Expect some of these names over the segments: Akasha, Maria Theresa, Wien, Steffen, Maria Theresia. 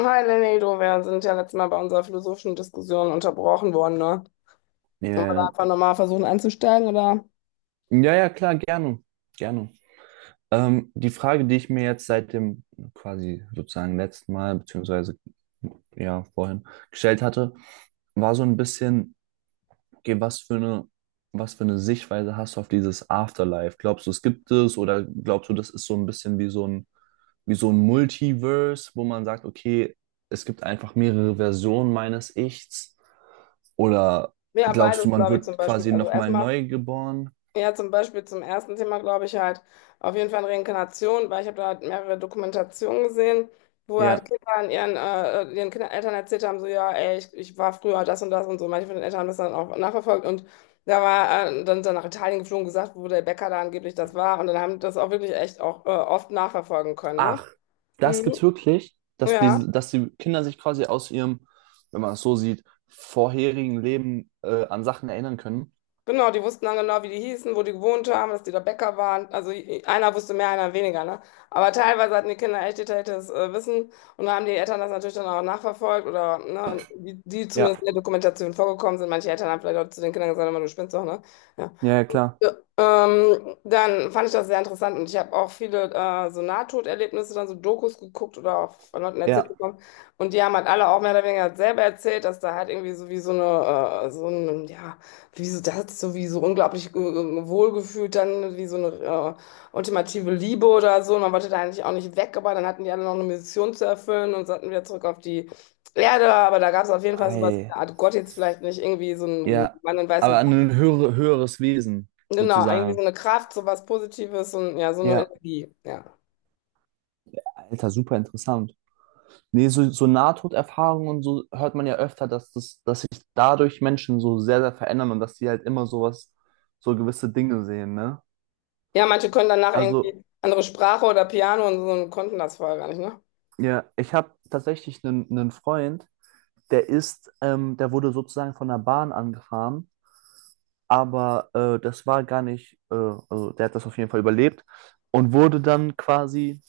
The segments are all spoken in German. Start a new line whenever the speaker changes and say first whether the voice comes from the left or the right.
left: Hi Lenedo, wir sind ja letztes Mal bei unserer philosophischen Diskussion unterbrochen worden, ne? Wollen wir da
right: Ja,
left: einfach nochmal versuchen anzusteigen, oder?
right: ja, ja, klar, gerne, gerne. Die Frage, die ich mir jetzt seit dem quasi sozusagen letzten Mal, beziehungsweise ja, vorhin gestellt hatte, war so ein bisschen, okay, was für eine Sichtweise hast du auf dieses Afterlife? Glaubst du, es gibt es, oder glaubst du, das ist so ein bisschen wie so ein Multiverse, wo man sagt, okay, es gibt einfach mehrere Versionen meines Ichs? Oder
left: Ja,
right: glaubst du,
left: beides,
right: man
left: glaube ich, zum
right: wird
left: Beispiel.
right: quasi
left: Also
right: nochmal
left: erstmal,
right: neu geboren?
left: ja, zum Beispiel zum ersten Thema, glaube ich, halt auf jeden Fall Reinkarnation, weil ich habe da halt mehrere Dokumentationen gesehen, wo halt
right: Ja.
left: Kinder an ihren, ihren Kindern, Eltern erzählt haben, so, ja, ey, ich war früher das und das und so. Manche von den Eltern haben das dann auch nachverfolgt und da war dann nach Italien geflogen, gesagt, wo der Bäcker da angeblich das war. Und dann haben die das auch wirklich echt auch oft nachverfolgen können, ne?
right: Ach, das
left: Mhm.
right: gibt's wirklich, dass
left: Ja,
right: die Kinder sich quasi aus ihrem, wenn man es so sieht, vorherigen Leben an Sachen erinnern können.
left: genau, die wussten dann genau, wie die hießen, wo die gewohnt haben, dass die da Bäcker waren. Also einer wusste mehr, einer weniger, ne? Aber teilweise hatten die Kinder echt detailliertes Wissen und da haben die Eltern das natürlich dann auch nachverfolgt oder ne, die
right: Ja,
left: zumindest in der Dokumentation vorgekommen sind. Manche Eltern haben vielleicht auch zu den Kindern gesagt, "Hör mal, du spinnst doch, ne? Ja.
right: ja, ja, klar.
left: Ja, dann fand ich das sehr interessant und ich habe auch viele so Nahtoderlebnisse, dann so Dokus geguckt oder auch von Leuten erzählt
right: Ja.
left: bekommen. Und die haben halt alle auch mehr oder weniger selber erzählt, dass da halt irgendwie so wie so eine, so ein, ja, wie so das, so wie so unglaublich wohlgefühlt, dann wie so eine ultimative Liebe oder so. Und man wollte da eigentlich auch nicht weg, aber dann hatten die alle noch eine Mission zu erfüllen und sollten wieder zurück auf die Erde. Aber da gab es auf jeden Fall sowas, wie
right: Ei.
left: eine Art Gott jetzt vielleicht nicht irgendwie so einen
right: Ja.
left: Mann in
right: Aber
left: weißem.
right: an ein höheres Wesen,
left: Genau, irgendwie so
right: sozusagen.
left: eine Kraft, so was Positives und ja, so eine
right: Ja,
left: Energie, ja.
right: Alter, super interessant. Nee, so Nahtoderfahrungen und so hört man ja öfter, dass sich dadurch Menschen so sehr, sehr verändern und dass die halt immer sowas, so gewisse Dinge sehen, ne?
left: Ja, manche können danach
right: Also,
left: irgendwie andere Sprache oder Piano und so und konnten das vorher gar nicht, ne?
right: ja, ich habe tatsächlich einen Freund, der wurde sozusagen von der Bahn angefahren, aber das war gar nicht, also der hat das auf jeden Fall überlebt und wurde dann quasi,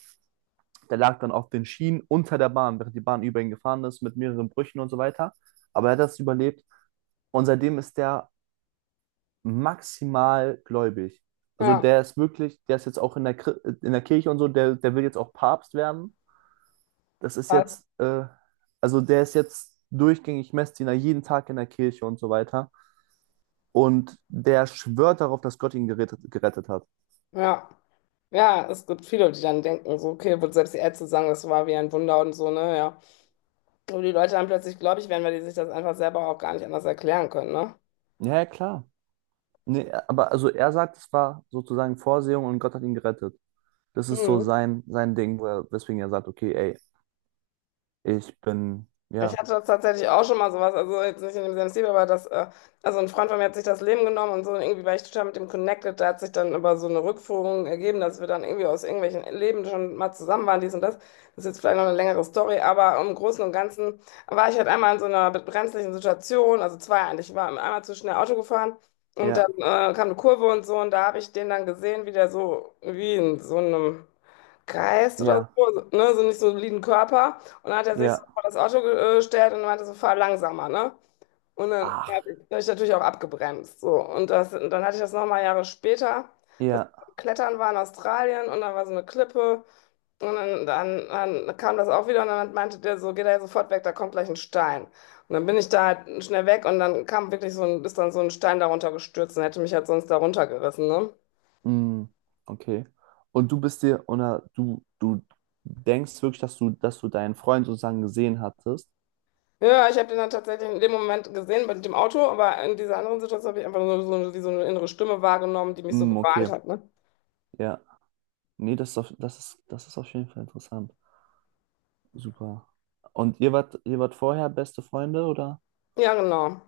right: der lag dann auf den Schienen unter der Bahn, während die Bahn über ihn gefahren ist, mit mehreren Brüchen und so weiter. Aber er hat das überlebt, und seitdem ist der maximal gläubig. Also
left: Ja,
right: der ist wirklich, der ist jetzt auch in der, Kri- in der Kirche und so, der will jetzt auch Papst werden. Das ist
left: krass.
right: jetzt, äh, also der ist jetzt durchgängig Messdiener, jeden Tag in der Kirche und so weiter. Und der schwört darauf, dass Gott ihn gerettet hat.
left: Ja. Ja, es gibt viele, die dann denken, so, okay, wird selbst die Ärzte sagen, das war wie ein Wunder und so, ne? Ja. Aber die Leute dann plötzlich glaube ich werden, weil die sich das einfach selber auch gar nicht anders erklären können, ne?
right: Ja, ja, klar. Nee, aber also er sagt, es war sozusagen Vorsehung, und Gott hat ihn gerettet. Das ist so
left: Mhm.
right: sein Ding, weswegen er sagt, okay, ey, ich bin,
left: Ich
right: ja,
left: hatte das tatsächlich auch schon mal sowas, also jetzt nicht in demselben Stil, aber also ein Freund von mir hat sich das Leben genommen und so, und irgendwie war ich total mit dem connected, da hat sich dann über so eine Rückführung ergeben, dass wir dann irgendwie aus irgendwelchen Leben schon mal zusammen waren, dies und das. Das ist jetzt vielleicht noch eine längere Story, aber im Großen und Ganzen war ich halt einmal in so einer brenzlichen Situation, also zwei eigentlich, ich war einmal zu schnell Auto gefahren und dann
right: ja,
left: kam eine Kurve und so und da habe ich den dann gesehen, wie der so, wie in so einem Geist oder
right: ja,
left: so, ne, so nicht so einen soliden Körper. Und dann hat er sich so
right: ja,
left: vor das Auto gestellt und meinte so, fahr langsamer, ne? Und dann
right: ach,
left: hab ich natürlich auch abgebremst. So. Und, das, und dann hatte ich das nochmal Jahre später. Das
right: ja,
left: Klettern war in Australien und da war so eine Klippe. Und dann kam das auch wieder und dann meinte der so, geh da jetzt sofort weg, da kommt gleich ein Stein. Und dann bin ich da halt schnell weg und dann kam wirklich so ein, ist dann so ein Stein darunter gestürzt und hätte mich halt sonst darunter gerissen, ne?
right: mm, okay. Und du bist dir, oder du denkst wirklich, dass du deinen Freund sozusagen gesehen hattest?
left: Ja, ich habe den dann tatsächlich in dem Moment gesehen mit dem Auto, aber in dieser anderen Situation habe ich einfach nur wie so eine innere Stimme wahrgenommen, die mich so
right: Mm,
left: gewarnt
right: okay,
left: hat, ne?
right: ja. Nee, das ist auf jeden Fall interessant. Super. Und ihr wart vorher beste Freunde, oder?
left: Ja, genau.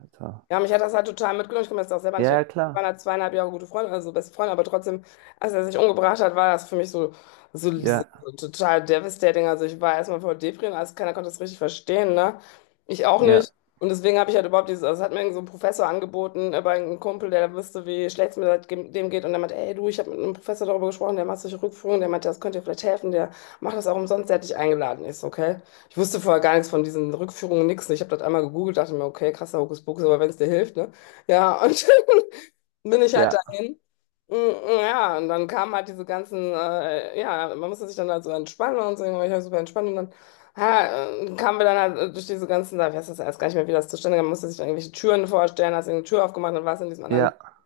right: Alter.
left: Ja, mich hat das halt total mitgenommen. Ich kann mir das auch selber nicht
right: Ja, ja,
left: erklären. Wir
right: klar.
left: waren halt zweieinhalb Jahre gute Freunde, also beste Freunde, aber trotzdem, als er sich umgebracht hat, war das für mich
right: Ja,
left: so total devastating. Also ich war erstmal voll Depri und alles, keiner konnte das richtig verstehen, ne? Ich auch
right: ja,
left: nicht. Und deswegen habe ich halt überhaupt dieses, also es hat mir irgend so ein Professor angeboten, aber ein Kumpel, der wusste, wie schlecht es mir seitdem dem geht. Und der meinte, ey du, ich habe mit einem Professor darüber gesprochen, der macht solche Rückführungen, der meinte, das könnte dir vielleicht helfen, der macht das auch umsonst, der hat dich eingeladen. Ist, okay. Ich wusste vorher gar nichts von diesen Rückführungen, nichts. Ich habe das einmal gegoogelt, dachte mir, okay, krasser Hokuspokus, aber wenn es dir hilft, ne? Ja, und bin ich halt
right: ja,
left: dahin. Mm, mm, ja, und dann kamen halt diese ganzen, ja, man musste sich dann halt so entspannen und so, ich war super entspannt und dann kamen wir dann halt durch diese ganzen, da weiß das erst gar nicht mehr, wie das zustande kam, man musste sich dann irgendwelche Türen vorstellen, hast irgendeine Tür aufgemacht und warst in diesem anderen
right: ja.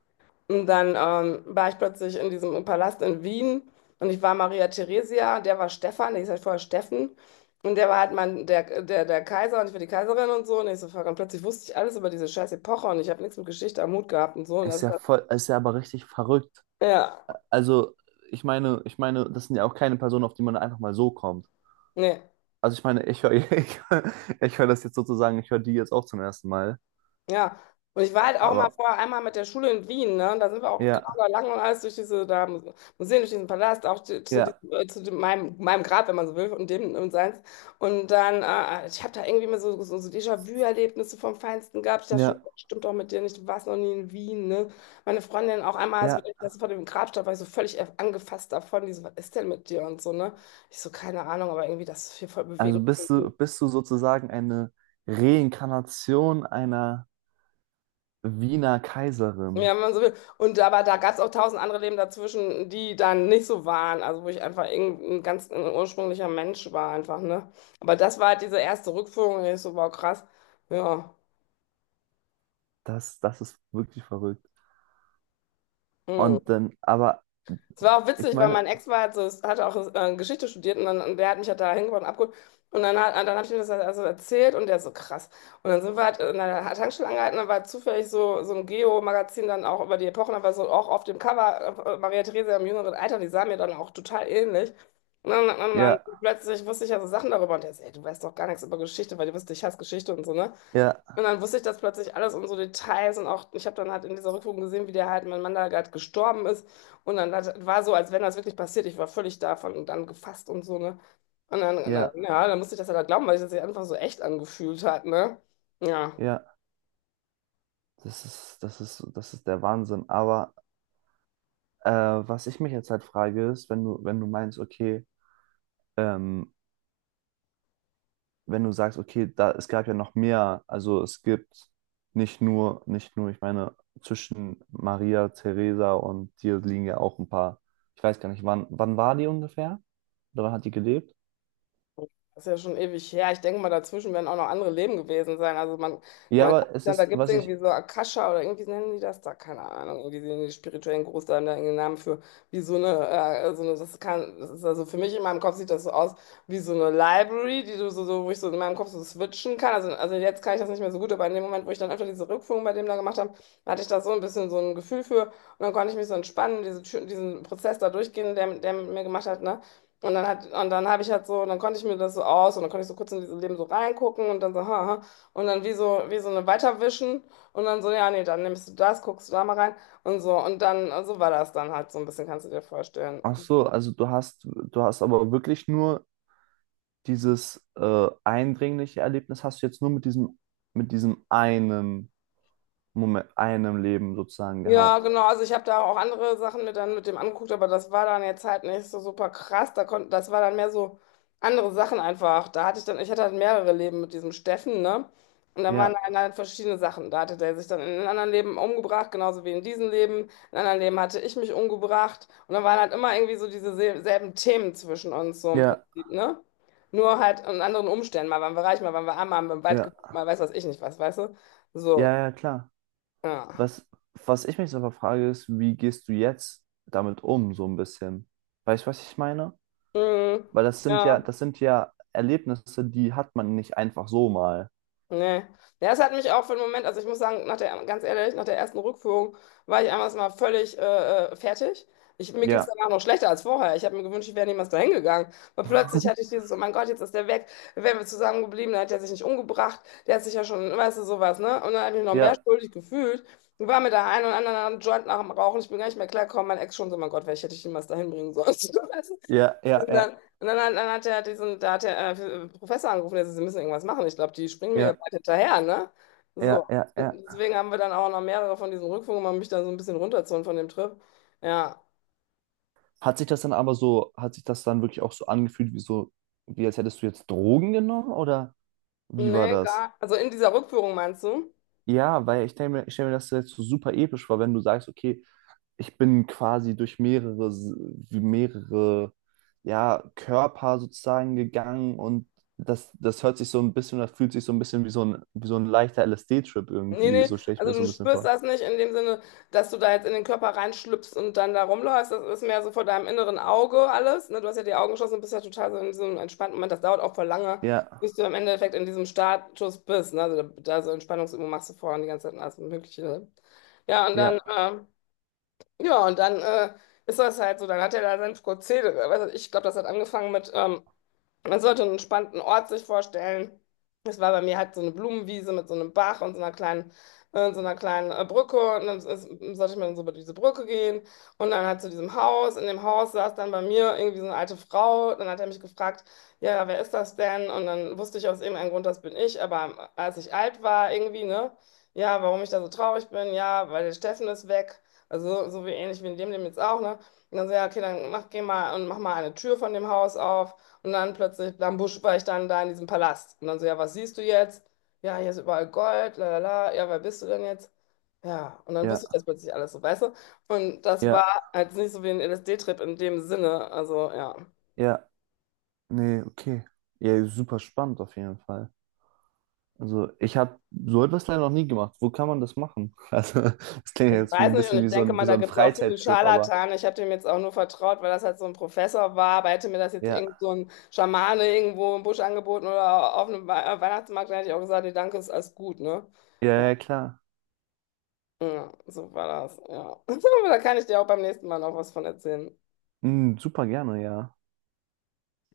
left: und dann war ich plötzlich in diesem Palast in Wien und ich war Maria Theresia, der war Stefan, der hieß halt vorher Steffen. Und der war halt mein, der Kaiser und ich war die Kaiserin und so. Und ich so, fuck, und plötzlich wusste ich alles über diese scheiß Epoche und ich habe nichts mit Geschichte am Hut gehabt und so. Und das,
right: Ist ja aber richtig verrückt.
left: ja,
right: Also, ich meine, das sind ja auch keine Personen, auf die man einfach mal so kommt.
left: nee.
right: Also ich meine, ich höre hör- ich höre das jetzt sozusagen, ich höre die jetzt auch zum ersten Mal.
left: Ja, und ich war halt auch mal
right: Aber
left: vorher einmal mit der Schule in Wien, ne? Und da sind wir auch genau
right: ja,
left: da lang und alles durch diese da Museen, durch diesen Palast, auch
right: ja,
left: diesem, zu dem, meinem Grab, wenn man so will, und dem und seins. Und dann, ich habe da irgendwie mal so Déjà-vu-Erlebnisse vom Feinsten gehabt. Ich dachte schon,
right: ja,
left: oh, stimmt doch mit dir nicht, du warst noch nie in Wien, ne? Meine Freundin auch einmal, als wir
right: ja.
left: das vor dem Grab stand, war ich so völlig angefasst davon, die so, was ist denn mit dir und so, ne? Ich so, keine Ahnung, aber irgendwie das ist hier voll
right: Also
left: bewegend.
right: bist du sozusagen eine Reinkarnation einer Wiener Kaiserin?
left: Ja, wenn man so will. Und aber da gab es auch tausend andere Leben dazwischen, die dann nicht so waren. Also wo ich einfach irgendein ganz ein ursprünglicher Mensch war einfach, ne? Aber das war halt diese erste Rückführung, ich so, wow, krass. Ja.
right: Das ist wirklich verrückt.
left: Hm.
right: Und dann, aber
left: Es war auch
right: ich
left: witzig, weil
right: meine,
left: mein Ex war halt so, hatte auch Geschichte studiert und, dann, und der hat mich halt da hingebracht und abgeholt. Und dann habe ich ihm das halt also erzählt und der so krass. Und dann sind wir halt in einer Tankstelle angehalten, da war zufällig so ein Geo-Magazin dann auch über die Epochen, da war so auch auf dem Cover Maria Theresia im jüngeren Alter, die sah mir dann auch total ähnlich. Und dann
right: ja,
left: plötzlich wusste ich ja so Sachen darüber und der so, ey, du weißt doch gar nichts über Geschichte, weil du wusstest, ich hasse Geschichte und so, ne?
right: ja,
left: Und dann wusste ich das plötzlich alles und so Details und auch, ich habe dann halt in dieser Rückführung gesehen, wie der halt, mein Mann da gerade gestorben ist. Und war so, als wenn das wirklich passiert. Ich war völlig davon und dann gefasst und so, ne? Und dann,
right: ja,
left: ja, dann musste ich das halt glauben, weil sich das sich einfach so echt angefühlt hat, ne? Ja.
right: ja, das ist der Wahnsinn. Aber was ich mich jetzt halt frage, ist, wenn du, wenn du meinst, okay, ähm, wenn du sagst, okay, da, es gab ja noch mehr, also es gibt nicht nur, ich meine, zwischen Maria, Theresa und dir liegen ja auch ein paar, ich weiß gar nicht, wann war die ungefähr? Oder wann hat die gelebt?
left: Das ist ja schon ewig her. Ich denke mal, dazwischen werden auch noch andere Leben gewesen sein. Also man
right: Ja,
left: kann
right: aber
left: sich
right: es
left: dann, da
right: ist,
left: gibt es
right: was ich.
left: irgendwie so Akasha oder irgendwie nennen die das da, keine Ahnung, irgendwie die spirituellen Gurus, da irgendeinen Namen für, wie so eine, das kann, das ist also für mich in meinem Kopf sieht das so aus wie so eine Library, die du wo ich so in meinem Kopf so switchen kann. Also jetzt kann ich das nicht mehr so gut, aber in dem Moment, wo ich dann öfter diese Rückführung bei dem da gemacht habe, hatte ich da so ein bisschen so ein Gefühl für und dann konnte ich mich so entspannen, diese, diesen Prozess da durchgehen, der mit mir gemacht hat, ne? Und dann habe ich halt so, dann konnte ich mir das so aus und dann konnte ich so kurz in dieses Leben so reingucken und dann so, haha, und dann wie so eine weiterwischen und dann so, ja, nee, dann nimmst du das, guckst du da mal rein und so. Und dann, so war das dann halt so ein bisschen, kannst du dir vorstellen.
right: Ach so, also du hast aber wirklich nur dieses eindringliche Erlebnis hast du jetzt nur mit diesem, einen Moment, einem Leben sozusagen
left: Ja,
right: gehabt.
left: genau. Also ich habe da auch andere Sachen mit dann mit dem angeguckt, aber das war dann jetzt halt nicht so super krass. Da konnte, das war dann mehr so andere Sachen einfach. Da hatte ich dann, ich hatte halt mehrere Leben mit diesem Steffen, ne? Und da waren
right: Ja,
left: dann halt verschiedene Sachen. Da hatte der sich dann in einem anderen Leben umgebracht, genauso wie in diesem Leben. In einem anderen Leben hatte ich mich umgebracht. Und dann waren halt immer irgendwie so diese selben Themen zwischen uns, so im
right: ja,
left: Prinzip, ne? Nur halt in anderen Umständen. Mal waren wir reich, mal waren wir arm, mal haben wir im Wald
right: ja,
left: gewohnt, mal weiß was ich nicht was, weißt du?
right: ja,
left: So,
right: ja, klar.
left: ja.
right: Was, was ich mich so frage, ist, wie gehst du jetzt damit um, so ein bisschen? Weißt du, was ich meine?
left: Mhm.
right: Weil das sind ja,
left: Ja.
right: das sind ja Erlebnisse, die hat man nicht einfach so mal.
left: Nee. Ja, es hat mich auch für einen Moment, also ich muss sagen, nach der, ganz ehrlich, nach der ersten Rückführung war ich einmal mal völlig fertig. Ich, mir ging es
right: Ja,
left: danach noch schlechter als vorher. Ich habe mir gewünscht, ich wäre niemals dahin gegangen. Weil plötzlich hatte ich dieses, oh mein Gott, jetzt ist der weg. Wären wir zusammengeblieben, dann hätte er sich nicht umgebracht. Der hat sich ja schon, weißt du, sowas, ne? Und dann habe ich mich noch mehr
right: ja,
left: schuldig gefühlt. Und war mir da ein und anderen am Joint nach dem Rauchen. Ich bin gar nicht mehr klargekommen. Mein Ex schon so, oh mein Gott, vielleicht hätte ich ihn niemals dahin bringen sollen. Weißt du?
right: ja, ja, ja,
left: Dann hat er diesen, da hat der Professor angerufen, der sagt, Sie müssen irgendwas machen. Ich glaube, die springen mir hier
right: ja,
left: bald hinterher, ne? So.
right: ja, ja, ja, ja.
left: Deswegen haben wir dann auch noch mehrere von diesen Rückführungen, um mich da so ein bisschen runterzuholen von dem Trip. Ja.
right: Hat sich das dann wirklich auch so angefühlt, wie als hättest du jetzt Drogen genommen, oder wie war
left: Nee,
right: das?
left: gar. Also in dieser Rückführung meinst du?
right: Ja, weil ich denke mir, ich stelle mir das jetzt so super episch vor, wenn du sagst, okay, ich bin quasi durch mehrere, S- wie mehrere, ja, Körper sozusagen gegangen, und das, das hört sich so ein bisschen, das fühlt sich so ein bisschen wie so ein leichter LSD-Trip
left: Nee,
right: irgendwie,
left: nee,
right: so stelle ich mir
left: also
right: das so
left: du
right: ein bisschen
left: spürst
right: vor.
left: das nicht in dem Sinne, dass du da jetzt in den Körper reinschlüpfst und dann da rumläufst. Das ist mehr so vor deinem inneren Auge alles. Ne? Du hast ja die Augen geschlossen und bist ja total so in diesem entspannten Moment. Das dauert auch voll lange,
right: Ja,
left: bis du im Endeffekt in diesem Status bist. Ne? Also da so Entspannungsübungen machst du vorher und die ganze Zeit und alles Mögliche. Ne? Ja, und dann,
right: ja,
left: ja, und dann äh, ist das halt so, dann hat er da sein Prozedere. Weißt du, ich glaube, das hat angefangen mit. Man sollte einen entspannten Ort sich vorstellen. Es war bei mir halt so eine Blumenwiese mit so einem Bach und so einer so einer kleinen Brücke. Und dann ist, sollte ich mal so über diese Brücke gehen. Und dann halt zu diesem Haus. In dem Haus saß dann bei mir irgendwie so eine alte Frau. Dann hat er mich gefragt, ja, wer ist das denn? Und dann wusste ich aus irgendeinem Grund, das bin ich. Aber als ich alt war, irgendwie, ne? Ja, warum ich da so traurig bin? Ja, weil der Steffen ist weg. Also so wie ähnlich wie in dem jetzt auch, ne? Und dann so, ja, okay, dann mach, geh mal und mach mal eine Tür von dem Haus auf. Und dann plötzlich, am Busch war ich dann da in diesem Palast. Und dann so, ja, was siehst du jetzt? Ja, hier ist überall Gold, la la la. Ja, wer bist du denn jetzt? Ja, und dann wusste ich das
right: ja,
left: plötzlich alles so, weißt du? Und das war
right: ja,
left: halt nicht so wie ein LSD-Trip in dem Sinne. Also, ja.
right: ja, nee, okay. Ja, super spannend auf jeden Fall. Also ich habe so etwas leider noch nie gemacht. Wo kann man das machen? Also das klingt
left: Ich
right: jetzt wie
left: weiß
right: ein
left: nicht und
right: bisschen
left: ich
right: wie so
left: denke
right: ein,
left: mal,
right: wie so
left: da
right: ein
left: gibt es auch viele
right: Freizeittrip, aber
left: Scharlatane. Ich habe dem jetzt auch nur vertraut, weil das halt so ein Professor war. Aber hätte mir das jetzt irgend
right: ja,
left: so ein Schamane irgendwo im Busch angeboten oder auf einem Weihnachtsmarkt, dann hätte ich auch gesagt, nee, danke, ist alles gut, ne?
right: ja, ja, klar.
left: Ja, so war das, ja. Aber da kann ich dir auch beim nächsten Mal noch was von erzählen.
right: Hm, super gerne, ja.